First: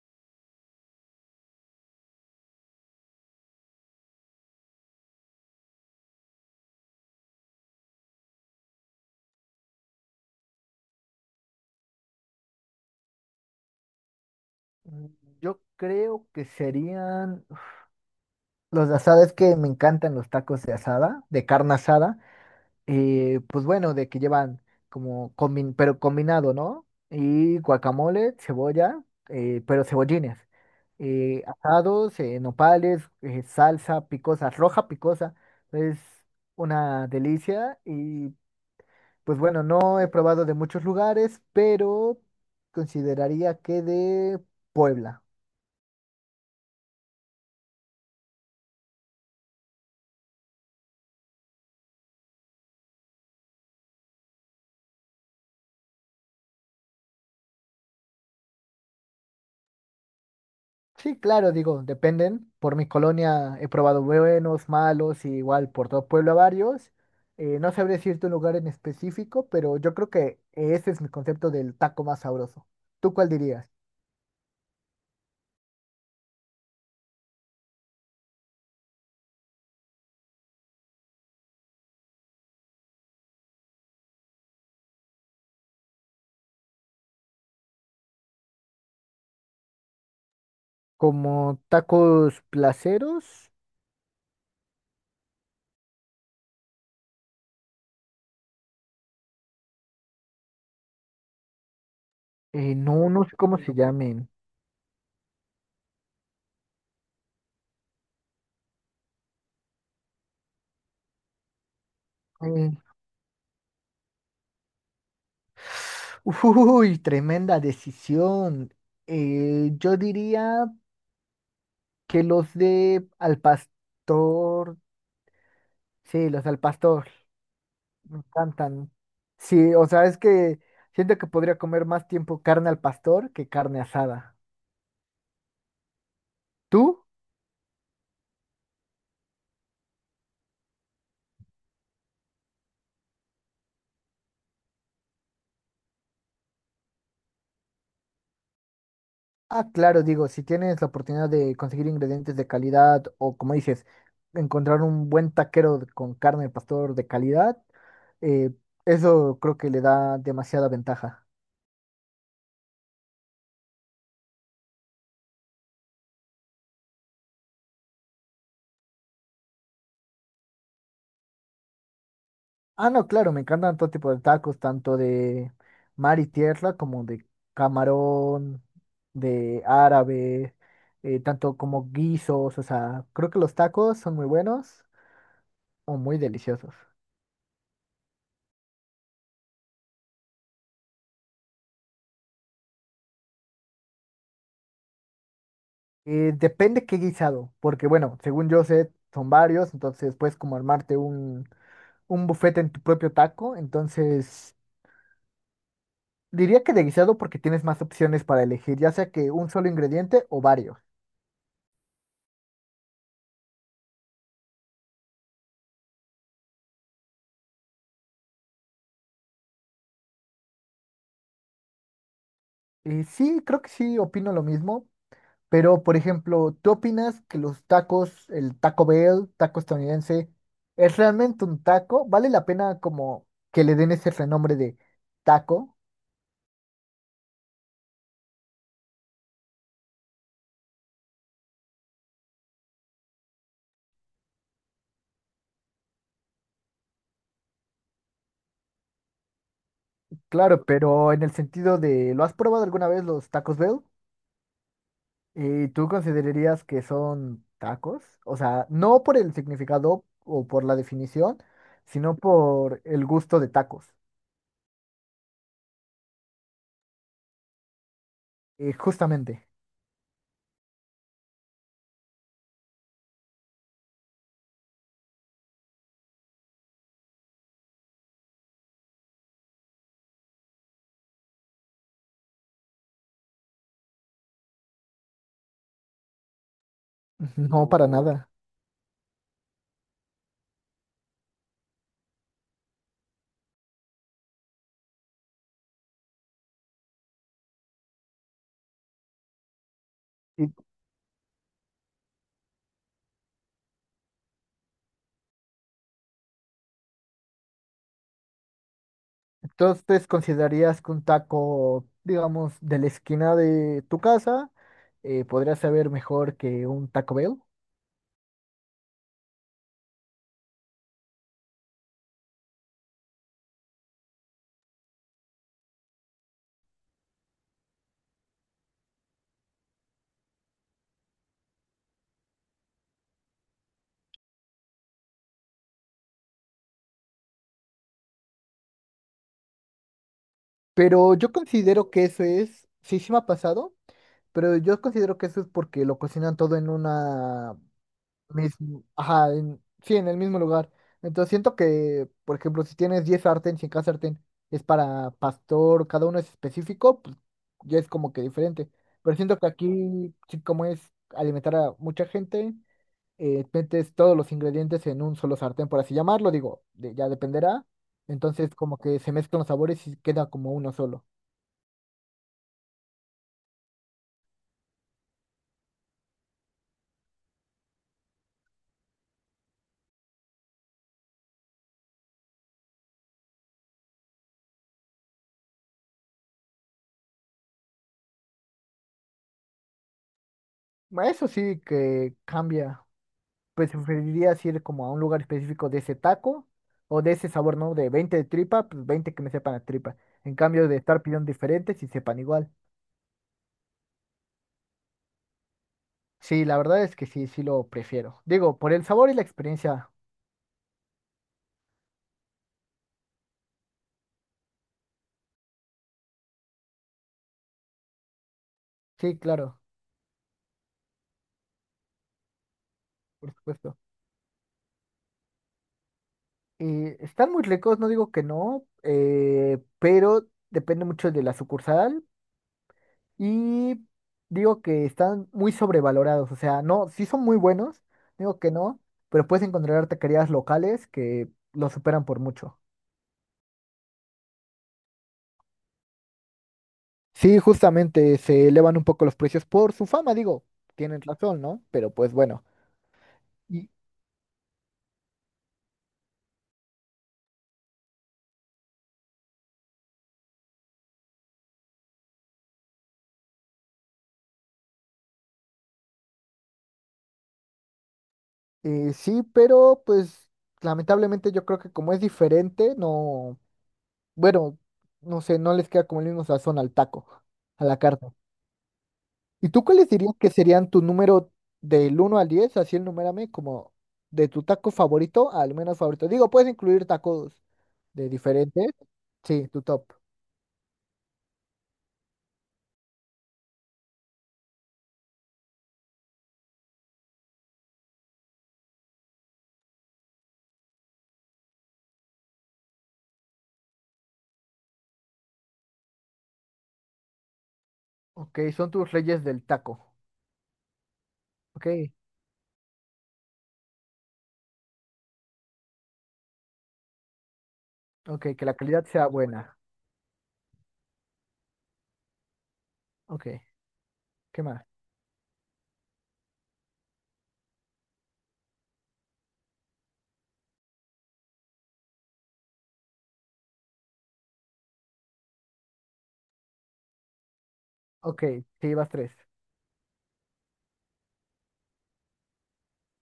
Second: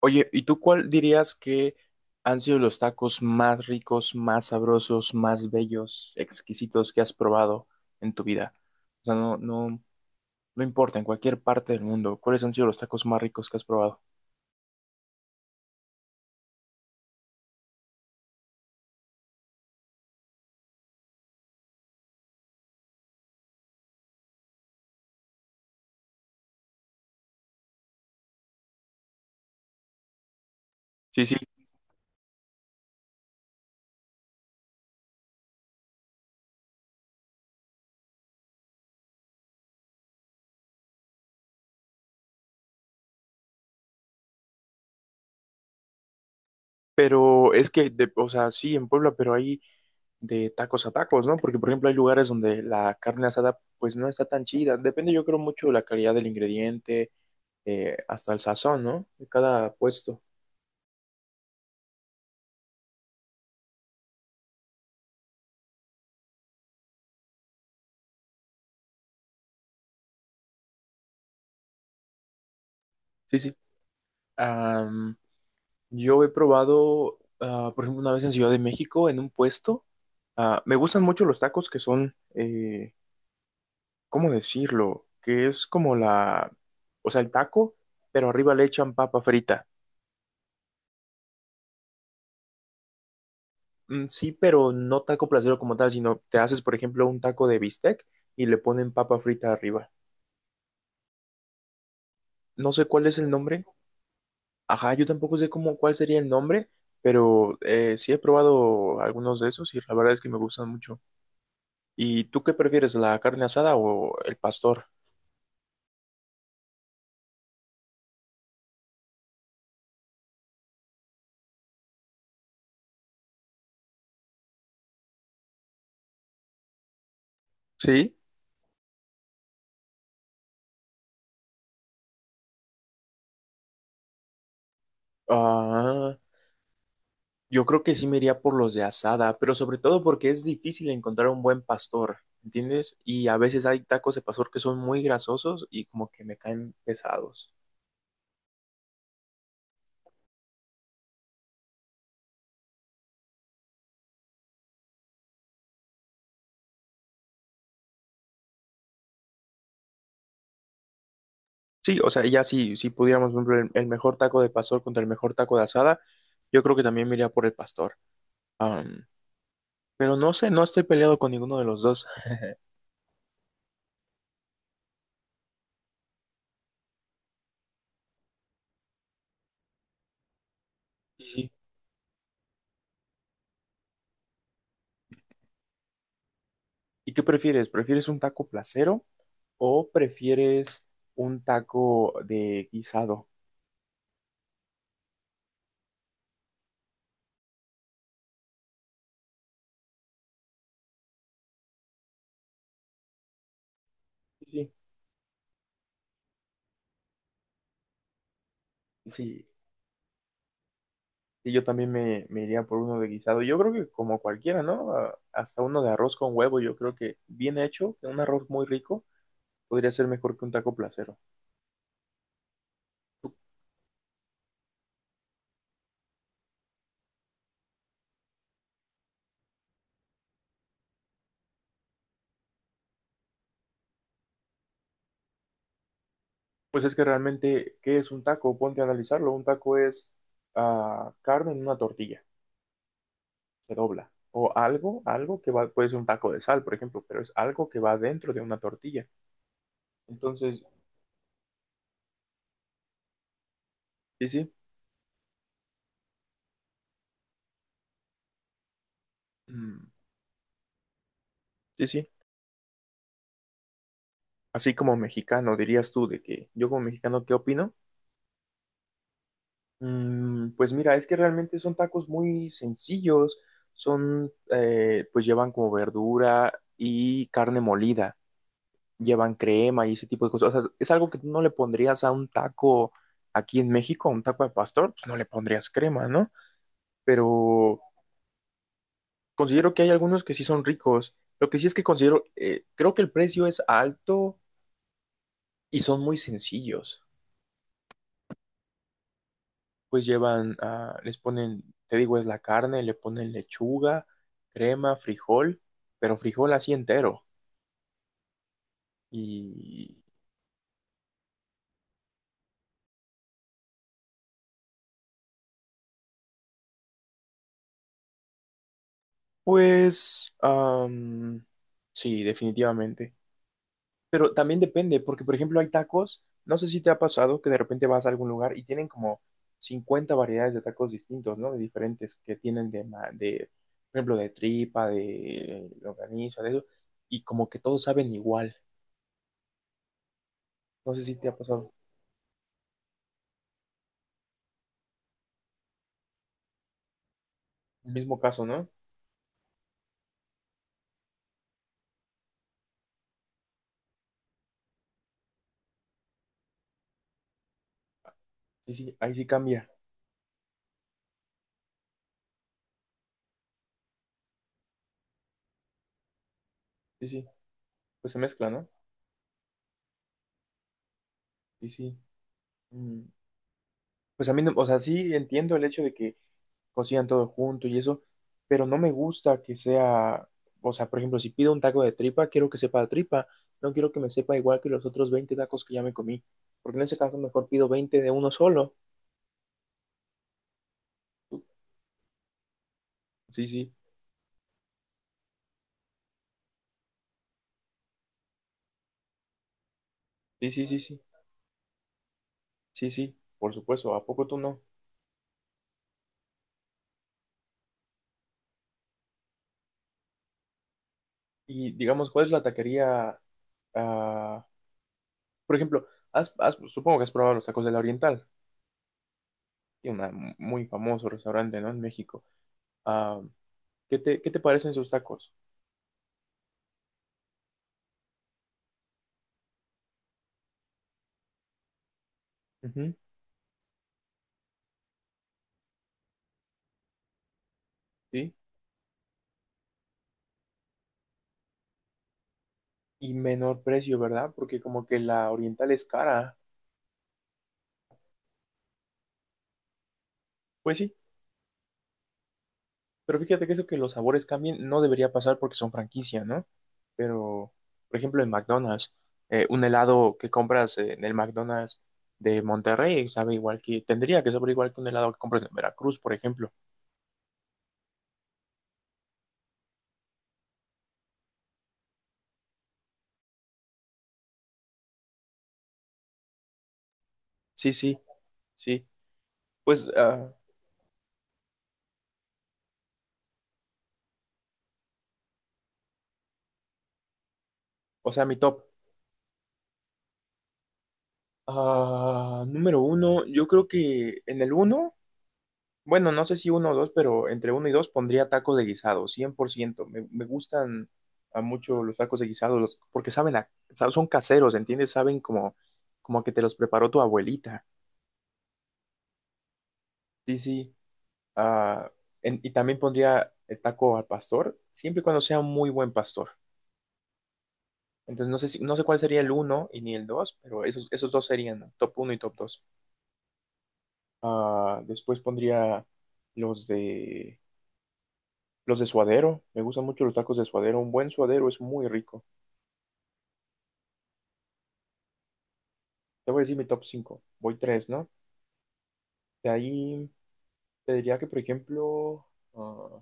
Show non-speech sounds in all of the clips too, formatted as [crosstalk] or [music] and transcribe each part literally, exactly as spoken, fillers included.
Oye, ¿y tú cuál dirías que han sido los tacos más ricos, más sabrosos, más bellos, exquisitos que has probado en tu vida? O sea, no, no, no importa, en cualquier parte del mundo, ¿cuáles han sido los tacos más ricos que has probado? Mm, Yo creo que serían los de asada, es que me encantan los tacos de asada, de carne asada, eh, pues bueno, de que llevan como, combi- pero combinado, ¿no? Y guacamole, cebolla, eh, pero cebollines, Sí, sí, eh, asados, eh, nopales, eh, salsa picosa, roja picosa, es una delicia y pues bueno, no he probado de muchos lugares, pero consideraría que de Puebla. pero es que, de- o sea, sí, en Puebla, pero hay de tacos a tacos, ¿no? Porque, por ejemplo, hay lugares donde la carne asada, pues no está tan chida. Depende, yo creo, mucho de la calidad del ingrediente, eh, hasta el sazón, ¿no? De cada puesto. Sí, claro, digo, dependen. Por mi colonia he probado buenos, malos, y igual por todo Puebla varios. Eh, no sabría decirte un lugar en específico, pero yo creo que ese es mi concepto del taco más sabroso. ¿Tú cuál Sí, sí. dirías? Yo he probado, ah, por ejemplo, una vez en Ciudad de México, en un puesto. Ah, me gustan mucho los tacos que son, eh, ¿cómo decirlo? Que es como la, o sea, el taco, pero arriba le echan papa frita. Como tacos placeros, Mm, sí, pero no taco placero como tal, sino te haces, por ejemplo, un taco de bistec y le ponen papa frita arriba. No eh, sé cuál no, es no el sé cómo nombre. se llamen. Ajá, yo tampoco sé cómo, cuál sería el nombre, pero eh, sí he probado algunos de esos y la verdad es que me gustan mucho. ¿Y tú qué Eh, prefieres, la carne asada o el pastor? [laughs] uy, tremenda decisión. Eh, yo diría que los de al pastor, sí, los al pastor. Sí. Me encantan. Sí, o sea, es que siento que podría comer más tiempo carne al pastor que carne asada. Ah, ¿Tú? yo creo que sí me iría por los de asada, pero sobre todo porque es difícil encontrar un buen pastor, ¿entiendes? Y a veces hay tacos de pastor que son muy grasosos y como que me caen pesados. Ah, claro, digo, si tienes la oportunidad de conseguir ingredientes de calidad o, como dices, encontrar un buen taquero de- con carne al pastor de calidad, eh, eso creo que le da demasiada ventaja. Sí, o sea, ya sí, si pudiéramos, por ejemplo, el, el mejor taco de pastor contra el mejor taco de asada, yo creo que también me iría por el pastor. Am, pero no sé, no estoy peleado con ninguno de los dos. Ah, no, claro, me encantan todo tipo de tacos, tanto de mar y tierra como de camarón, de árabe, eh, Sí. tanto como guisos, o sea, creo que los tacos son muy buenos o muy deliciosos. ¿Y qué prefieres? ¿Prefieres un taco placero? ¿O prefieres un taco de guisado? Eh, depende qué guisado, porque bueno, según yo sé, son varios, entonces puedes como armarte un, un buffet en tu propio taco, entonces Sí, diría que de guisado porque tienes más opciones para elegir, ya sea que sí, un solo ingrediente o varios. sí, yo también me, me iría por uno de guisado. Yo creo que como cualquiera, ¿no? A- Hasta uno de arroz con huevo, yo creo que bien hecho, que un arroz muy rico, podría ser mejor que un taco placero. Y sí, creo que sí, opino lo mismo. Pero, por ejemplo, ¿tú opinas que los tacos, el Taco Bell, taco estadounidense, es realmente un taco? ¿Vale la pena como que le den ese renombre de taco? Pues es que realmente, ¿qué es un taco? Ponte a analizarlo. Un taco es ah, carne en una tortilla, se dobla. O algo, algo que va, puede ser un taco de sal, por ejemplo, pero es algo que va dentro de una tortilla. Entonces, Claro, pero en el sentido de, ¿lo has probado alguna vez los tacos Bell? sí, sí. ¿Y tú considerarías que son tacos? O sea, no por el Mm, significado o por la definición, sí, sí. sino por el gusto de tacos. Así como mexicano, dirías tú de que yo como mexicano, ¿qué opino? Eh, justamente, Mm, pues mira, es que realmente son tacos muy sencillos, son, eh, pues llevan como verdura y carne molida, llevan crema y ese tipo de cosas. O sea, es algo que tú no le pondrías a un taco aquí en México, a un taco de pastor, pues no le pondrías crema, ¿no? [laughs] no Pero para No, nada. considero que hay algunos que sí son ricos. Lo que sí es que considero, eh, creo que el precio es alto y son muy sencillos. Pues llevan, ah, les ponen, te digo, es la carne, le ponen lechuga, crema, frijol, pero frijol así entero. Y Entonces, ¿considerarías que un taco, digamos, de la esquina de tu casa eh, podría saber mejor que un Taco Bell? pues, am, sí, definitivamente. Pero también depende, porque por ejemplo hay tacos, no sé si te ha pasado que de repente vas a algún lugar y tienen como cincuenta variedades de tacos distintos, ¿no? De diferentes que tienen de, ma- de, por ejemplo, de tripa, de longaniza, de eso, y como que todos saben igual. No sé Pero si te yo ha pasado. considero que eso es, sí, sí me ha pasado, pero yo considero que eso es porque lo cocinan todo en una El mismo caso, ¿no? misma, ajá, en- sí, en el mismo lugar. Entonces siento que, por ejemplo, si tienes diez sartén, si cada sartén es para pastor, cada uno es específico, pues ya es como que diferente. Sí, sí, ahí Pero sí siento que cambia. aquí, sí, como es alimentar a mucha gente. eh, metes todos los ingredientes en un solo sartén, por así llamarlo, digo, de- Sí, ya sí, dependerá. pues se mezcla, Entonces ¿no? como que se mezclan los sabores y queda como uno solo. Sí, sí. Mm, pues a mí, no- o sea, sí entiendo el hecho de que cocinan todo junto y eso, pero no me gusta que sea, o sea, por ejemplo, si pido un taco de tripa, quiero que sepa de tripa, no quiero que me sepa igual que los otros veinte tacos que ya me comí, porque en ese caso mejor pido veinte de uno solo. Bueno, eso sí que cambia. Sí, Pues sí, preferirías ir como a un lugar específico de ese taco o de ese sabor, ¿no? De veinte de tripa, pues veinte que me sepan a tripa. En sí, sí, cambio de sí, sí, estar pidiendo diferentes y sepan igual. sí, sí, por supuesto, ¿a poco tú no? Sí, la verdad es que sí, sí lo prefiero. Digo, por el sabor y la experiencia. Y digamos, ¿cuál es la taquería? ah, por ejemplo, has- has- supongo que has probado los tacos de la Oriental. Sí, claro, Y un muy famoso restaurante, ¿no? En México. Ah, por supuesto. ¿qué te, qué te parecen sus tacos? Eh, están muy ricos, no digo que no, eh, pero depende mucho de la sucursal Ujú, y digo que están muy sobrevalorados, o sea, no, sí son muy buenos, sí. digo que no, pero puedes encontrar taquerías locales que los superan por mucho. Y menor precio, ¿verdad? Porque como que la oriental es cara. Sí, justamente se elevan un poco los precios por su fama, digo, Pues sí, tienen razón, ¿no? Pero pues bueno. pero fíjate que eso Y que los sabores cambien no debería pasar porque son franquicia, ¿no? Pero, por ejemplo, en McDonald's, eh, un helado que compras eh, en el McDonald's de Monterrey sabe igual que, tendría que saber igual que un helado que compras en Veracruz, por ejemplo. eh, sí, pero pues lamentablemente yo creo que como es diferente, no. Bueno, no sé, no les queda como el mismo sazón al taco, a Sí, la sí, carne. sí. ¿Y tú Pues, cuáles dirías que ah, serían tu número del uno al diez, así el numérame como de tu taco favorito al menos favorito. Digo, puedes incluir tacos de o sea, mi top. diferentes. Sí, tu top. Ah, número uno, yo creo que en el uno, bueno, no sé si uno o dos, pero entre uno y dos pondría tacos de guisado, cien por ciento. Me, me gustan a mucho los tacos de guisado, los- porque saben, a- sa- son caseros, ¿entiendes? Saben como, como que te los preparó tu abuelita. Ok, son tus reyes del taco. Sí, sí. Ok, Ah, en- y también pondría el taco al pastor, siempre y cuando sea un muy buen pastor. ok, Entonces, no que sé la si, no calidad sé cuál sea sería el buena. uno y ni el dos, pero esos, esos, dos serían, ¿no? Top uno y top dos. Ok, ¿qué más? Ah, después pondría los de... Los de suadero, me gustan mucho los tacos de suadero. Un buen suadero es muy rico. Te voy a decir mi top cinco. Voy tres, ¿no? Ok, te llevas tres. De ahí te diría que, por ejemplo, ah,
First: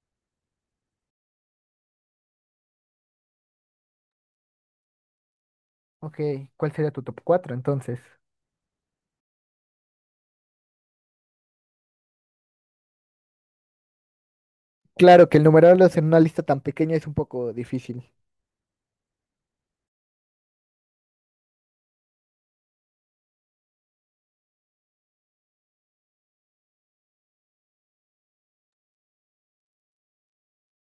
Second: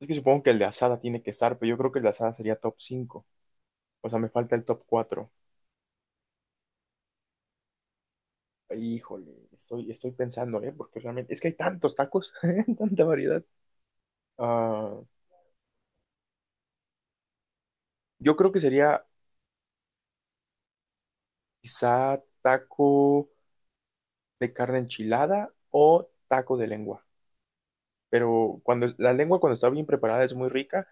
es que supongo que el de asada tiene que estar, pero yo creo que el de asada sería top cinco. O sea, me falta el top cuatro. Ok, ¿cuál sería tu top cuatro entonces? Híjole, estoy, estoy pensando, ¿eh? Porque realmente es que hay tantos tacos, [laughs] tanta variedad. Ah, Claro que el numerarlos en una lista tan pequeña es un poco difícil. yo creo que sería quizá taco de carne enchilada o taco de lengua. Pero cuando la lengua cuando está bien preparada es muy rica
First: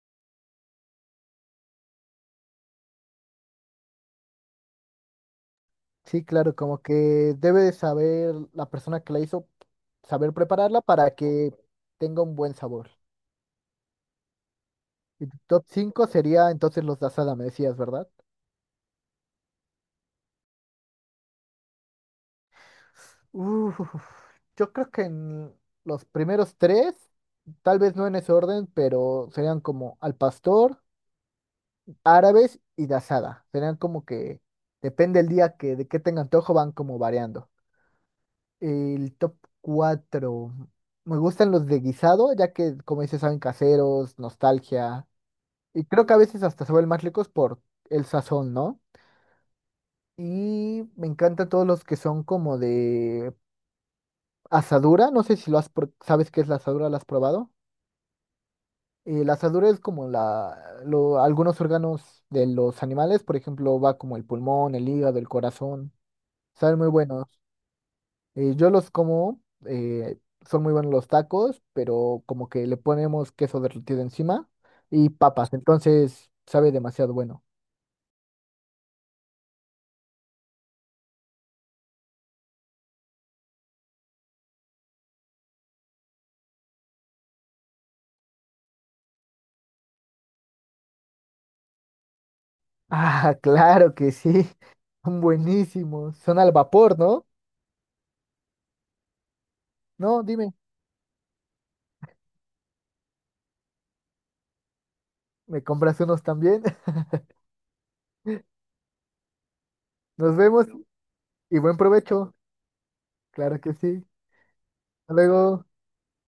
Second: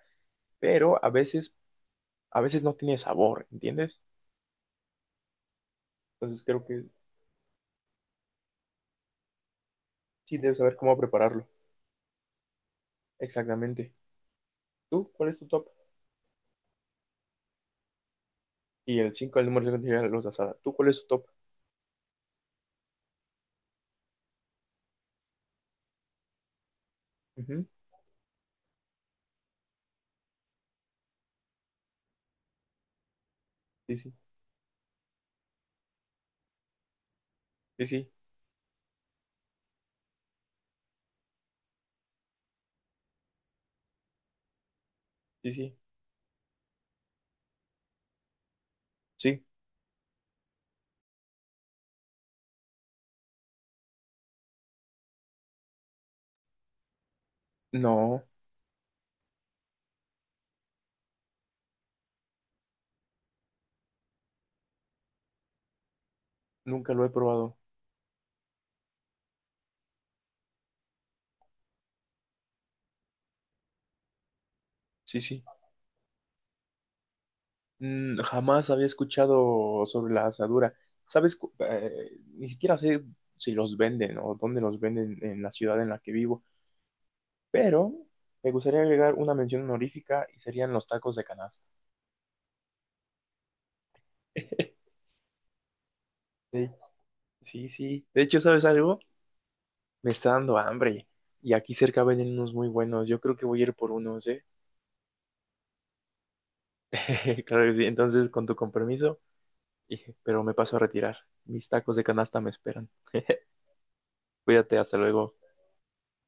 pero a veces, a veces no tiene sabor, ¿entiendes? Sí, Entonces claro, creo como que que debe de saber la persona que la hizo, saber sí debes saber prepararla cómo para prepararlo. que tenga un buen sabor. Exactamente. ¿Tú Y cuál tu es tu top top? cinco sería entonces los de asada, me decías, ¿verdad? Y el cinco, el número cinco sería la luz asada. ¿Tú cuál es tu top? Uf, yo creo que en los primeros tres, Ujú, tal vez no en ese orden, pero serían como al pastor, árabes y de asada. Serían sí, como sí, que, depende el día que de qué tenga antojo, van como variando. sí, sí, El top cuatro me gustan los de guisado, ya que, como dices, saben caseros, nostalgia. sí, sí, Y creo que a veces hasta se vuelven más ricos por el sazón, ¿no? sí. Y me encantan todos los que son como de asadura. No sé si lo has, pro- sabes qué es la asadura, ¿la has probado? No, Eh, la asadura es como la, lo- algunos órganos de los animales, por ejemplo, va como el pulmón, el hígado, el corazón. Saben muy nunca lo he buenos. probado. Eh, yo los como, eh, son muy buenos los tacos, pero como que le ponemos queso derretido encima y Sí, sí. papas, entonces sabe demasiado bueno. [laughs] Mm, jamás había escuchado sobre la asadura. ¿Sabes? Cu- eh, ni siquiera sé si los venden o dónde los venden en la ciudad en la que vivo, pero me gustaría agregar una mención honorífica y serían los tacos de canasta. Ah, claro que sí, [laughs] son buenísimos, son al vapor, ¿no? Sí, sí. De hecho, ¿sabes algo? Me No, está dime, dando hambre. Y aquí cerca venden unos muy buenos. Yo creo que voy a ir por unos, ¿eh? ¿me compras unos también? [laughs] [laughs] Claro que sí. Entonces, con tu compromiso, y- Nos pero me vemos paso a retirar. y Mis buen tacos de provecho, canasta me esperan. claro que sí. Cuídate, hasta Hasta luego. luego.